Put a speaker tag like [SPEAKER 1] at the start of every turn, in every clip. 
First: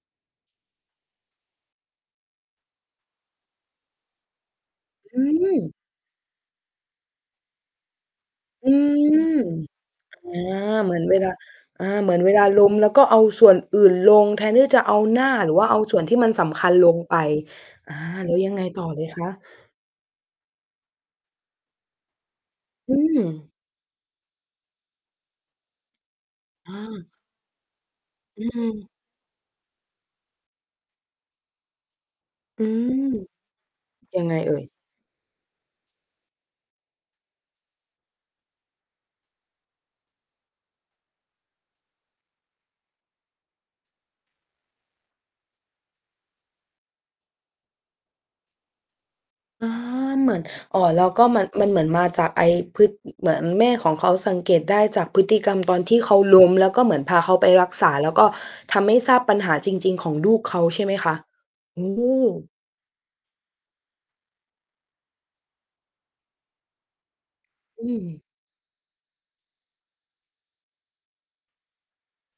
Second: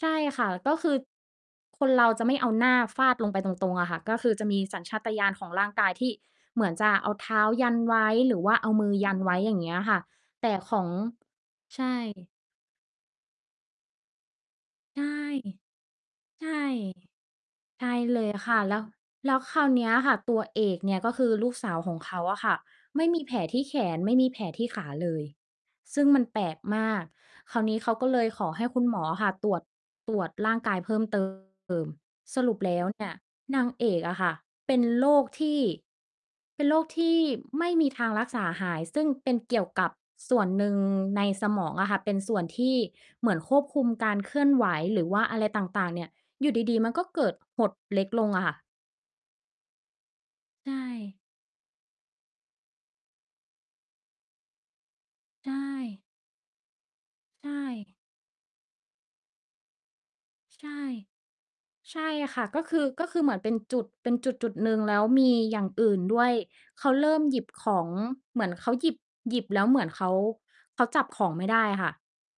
[SPEAKER 1] ใช่ค่ะ ก็คือ คนเราจะไม่เอาหน้า ฟาดลงไปตรง ๆ อะค่ะ ก็คือจะมีสัญชาต
[SPEAKER 2] อ อื
[SPEAKER 1] ญาณของร่า
[SPEAKER 2] ม
[SPEAKER 1] งกายที่เหมือนจะเอาเท้ายันไว้ หรือว่าเ
[SPEAKER 2] อ
[SPEAKER 1] อ
[SPEAKER 2] ื
[SPEAKER 1] ามือยันไว้
[SPEAKER 2] ม
[SPEAKER 1] อย่างเงี้ยค่ะ
[SPEAKER 2] อา
[SPEAKER 1] แต่ขอ
[SPEAKER 2] เ
[SPEAKER 1] ง
[SPEAKER 2] หมือนเวลา
[SPEAKER 1] ใ
[SPEAKER 2] อ
[SPEAKER 1] ช
[SPEAKER 2] า
[SPEAKER 1] ่
[SPEAKER 2] เหมือนเวลาล้มแล้วก็เอาส่วนอื่นลง แทนที่จะเอา
[SPEAKER 1] ใช่
[SPEAKER 2] หน้าหรือว่าเอาส่วน ที่มัน
[SPEAKER 1] ใ
[SPEAKER 2] ส
[SPEAKER 1] ช่
[SPEAKER 2] ำคัญลงไป
[SPEAKER 1] ใช่
[SPEAKER 2] อา
[SPEAKER 1] เล
[SPEAKER 2] แล
[SPEAKER 1] ย
[SPEAKER 2] ้ว ย
[SPEAKER 1] ค
[SPEAKER 2] ัง
[SPEAKER 1] ่ะ
[SPEAKER 2] ไง
[SPEAKER 1] แล้
[SPEAKER 2] ต
[SPEAKER 1] ว
[SPEAKER 2] ่อเลยคะ?
[SPEAKER 1] แล้วคราวเนี้ยค่ะ ตัวเอกเนี่ยก็คือลูกสาวของเขาอะค่ะ
[SPEAKER 2] อื
[SPEAKER 1] ไม่มีแผล
[SPEAKER 2] ม
[SPEAKER 1] ที่แขน ไม่มีแผลที่ขา เลย ซึ่งมันแปลก
[SPEAKER 2] อ
[SPEAKER 1] มาก
[SPEAKER 2] า
[SPEAKER 1] คราวนี้เขาก็เลย
[SPEAKER 2] อ
[SPEAKER 1] ข
[SPEAKER 2] ื
[SPEAKER 1] อให้คุ
[SPEAKER 2] ม
[SPEAKER 1] ณหมออะค่ะ ตรวจ ตรวจร่างกายเพิ่ม เติม สรุป
[SPEAKER 2] อื
[SPEAKER 1] แล้ว
[SPEAKER 2] ม
[SPEAKER 1] เนี่ย นางเอกอ
[SPEAKER 2] ย
[SPEAKER 1] ะ
[SPEAKER 2] ั
[SPEAKER 1] ค
[SPEAKER 2] ง
[SPEAKER 1] ่
[SPEAKER 2] ไ
[SPEAKER 1] ะ
[SPEAKER 2] งเอ่ย?
[SPEAKER 1] เป็นโรคที่ เป็นโรคที่ ไม่มีทางรักษาหาย ซึ่งเป็นเกี่ยวกับส่วนหนึ่งในสมองอะค่ะ เป็นส่วนที่เหมือนควบคุมการเคลื่อนไหวหรือว่าอะไรต่าง ๆ เนี่ย อยู่ดี ๆ มันก็เกิดหดเล็กลงอะค่ะ
[SPEAKER 2] อา เหมือน
[SPEAKER 1] ใช
[SPEAKER 2] อ่อ แล้ว
[SPEAKER 1] ่
[SPEAKER 2] ก็มัน มันเหมือนมาจากไอ้พึด เหมือนแม่ของเขาสังเกตได้จากพฤติ
[SPEAKER 1] ใ
[SPEAKER 2] ก
[SPEAKER 1] ช
[SPEAKER 2] รรม ตอนที่
[SPEAKER 1] ่
[SPEAKER 2] เขาล้ม แล้วก็เหมือนพาเขาไ
[SPEAKER 1] ใช
[SPEAKER 2] ปรักษ
[SPEAKER 1] ่
[SPEAKER 2] า แล้วก็ทำให้ทราบปัญหาจริง ๆ ของลูกเขา
[SPEAKER 1] ใช่
[SPEAKER 2] ใช่ไหมคะ โอ
[SPEAKER 1] ใช่ค่
[SPEAKER 2] ้!
[SPEAKER 1] ะ ก็คือ ก็คือเหมือนเป็นจุด เป็นจุด ๆ หนึ่งแล้วมีอย่างอื่นด้วย เขาเริ่มหยิบขอ
[SPEAKER 2] อื
[SPEAKER 1] ง
[SPEAKER 2] ม
[SPEAKER 1] เหมือนเขาหยิบ หยิบแล้วเหมือนเขา เขาจับของไม่ได้ค่ะ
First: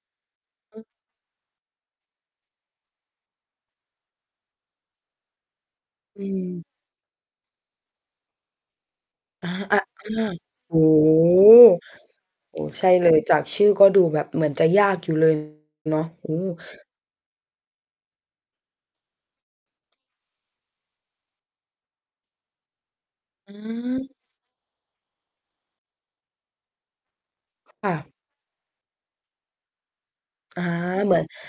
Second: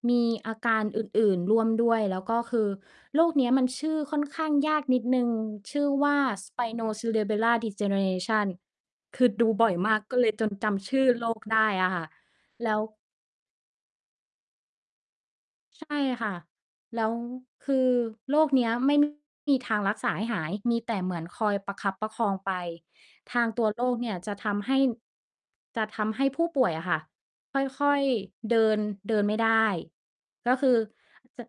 [SPEAKER 1] มีอาก
[SPEAKER 2] อ
[SPEAKER 1] า
[SPEAKER 2] ื
[SPEAKER 1] ร
[SPEAKER 2] อ
[SPEAKER 1] อื่น ๆ ร่วมด้วย แล้วก็คือโรคเนี้ยมันชื่อค่อนข้างยากนิดหนึ่ง ชื่อว่า
[SPEAKER 2] อืม
[SPEAKER 1] Spino Cerebellar Degeneration คือด
[SPEAKER 2] อา
[SPEAKER 1] ูบ่อ
[SPEAKER 2] อ
[SPEAKER 1] ย
[SPEAKER 2] ะ
[SPEAKER 1] มาก
[SPEAKER 2] อ
[SPEAKER 1] ก็เ
[SPEAKER 2] า
[SPEAKER 1] ลยจนจ
[SPEAKER 2] โอ้
[SPEAKER 1] ำชื่
[SPEAKER 2] โ
[SPEAKER 1] อ
[SPEAKER 2] ฮ
[SPEAKER 1] โรค ได้อะค่ะ
[SPEAKER 2] โอ้
[SPEAKER 1] แล้
[SPEAKER 2] ใ
[SPEAKER 1] ว
[SPEAKER 2] ช่เลย จากชื่อก็ดูแบบเหมือนจะยากอยู่ เลย
[SPEAKER 1] ใช
[SPEAKER 2] เ
[SPEAKER 1] ่
[SPEAKER 2] นาะ โอ
[SPEAKER 1] ค
[SPEAKER 2] ้
[SPEAKER 1] ่ะ แล้วคือโรคเนี้ยไม่ มี ทางรักษาให้หาย มีแต่เหมือนคอยประคับประคองไป ทาง
[SPEAKER 2] อื
[SPEAKER 1] ตัวโรคเนี่
[SPEAKER 2] ม
[SPEAKER 1] ยจะทำให้ จะทำให้ผู้ป่วยอะค่ะ ค
[SPEAKER 2] ค่
[SPEAKER 1] ่อย
[SPEAKER 2] ะ
[SPEAKER 1] ๆ เดิน เดินไม่ได้ ก็
[SPEAKER 2] อา
[SPEAKER 1] คือ
[SPEAKER 2] เหมือน
[SPEAKER 1] จะ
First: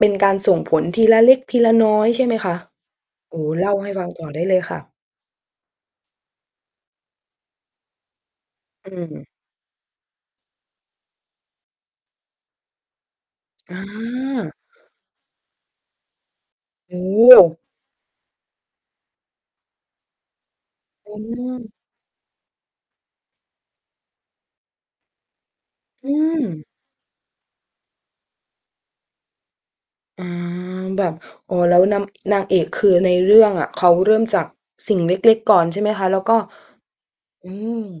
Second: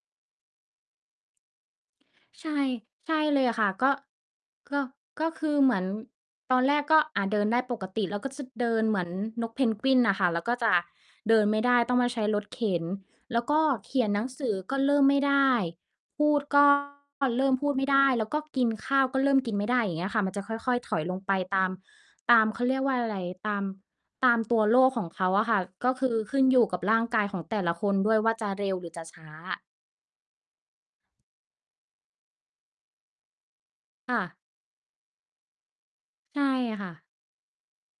[SPEAKER 2] เป็นการส่งผล ทีละเล็ก ทีละน้อย ใช่ไหม
[SPEAKER 1] ใ
[SPEAKER 2] ค
[SPEAKER 1] ช
[SPEAKER 2] ะ
[SPEAKER 1] ่ ใช่
[SPEAKER 2] โอ
[SPEAKER 1] เล
[SPEAKER 2] ้
[SPEAKER 1] ยค
[SPEAKER 2] เ
[SPEAKER 1] ่
[SPEAKER 2] ล
[SPEAKER 1] ะ
[SPEAKER 2] ่า
[SPEAKER 1] ก
[SPEAKER 2] ให้
[SPEAKER 1] ็
[SPEAKER 2] ฟังต่อได้เลยค
[SPEAKER 1] ก
[SPEAKER 2] ่
[SPEAKER 1] ็
[SPEAKER 2] ะ
[SPEAKER 1] ก็คือเหมือน ตอนแรกก็ อ่า เดินได้ปกติ แล้วก็จะเดิน
[SPEAKER 2] อ
[SPEAKER 1] เหมือน
[SPEAKER 2] ืม
[SPEAKER 1] นกเพนกวินอะค่ะ แล้วก็จะเดินไม่ได้ ต้องมาใช้รถเข็น แล้วก็
[SPEAKER 2] อ
[SPEAKER 1] เขียนหนังสื
[SPEAKER 2] า
[SPEAKER 1] อก็เริ่มไม่ได้ พูด ก็
[SPEAKER 2] โอ
[SPEAKER 1] เริ่
[SPEAKER 2] ้!
[SPEAKER 1] มพูดไม่ได้ แล้วก็กินข้าวก็เริ่มกินไม่ได้ อย่างเงี้ยค่ะ มันจะค่อย ๆ ถอย
[SPEAKER 2] เ
[SPEAKER 1] ลงไปตาม
[SPEAKER 2] ออ
[SPEAKER 1] ตาม เขาเรียกว่าอะไร ตาม ตามตัวโรคของเขาอะค่ะ ก็ค
[SPEAKER 2] อื
[SPEAKER 1] ือขึ้นอยู
[SPEAKER 2] ม
[SPEAKER 1] ่กับร่างกายของแต่ละคนด้วยว่าจะเร็วหรือจะช้า
[SPEAKER 2] อา แบบ อ๋อ แล้วนำ นางเอกคือ ในเรื่องอะเขาเร
[SPEAKER 1] ค
[SPEAKER 2] ิ
[SPEAKER 1] ่
[SPEAKER 2] ่ม
[SPEAKER 1] ะ
[SPEAKER 2] จากสิ่งเล็ก ๆ ก่อน ใช่ไหมคะ? แล้วก
[SPEAKER 1] ใ
[SPEAKER 2] ็
[SPEAKER 1] ช่ค่ะ
[SPEAKER 2] อืม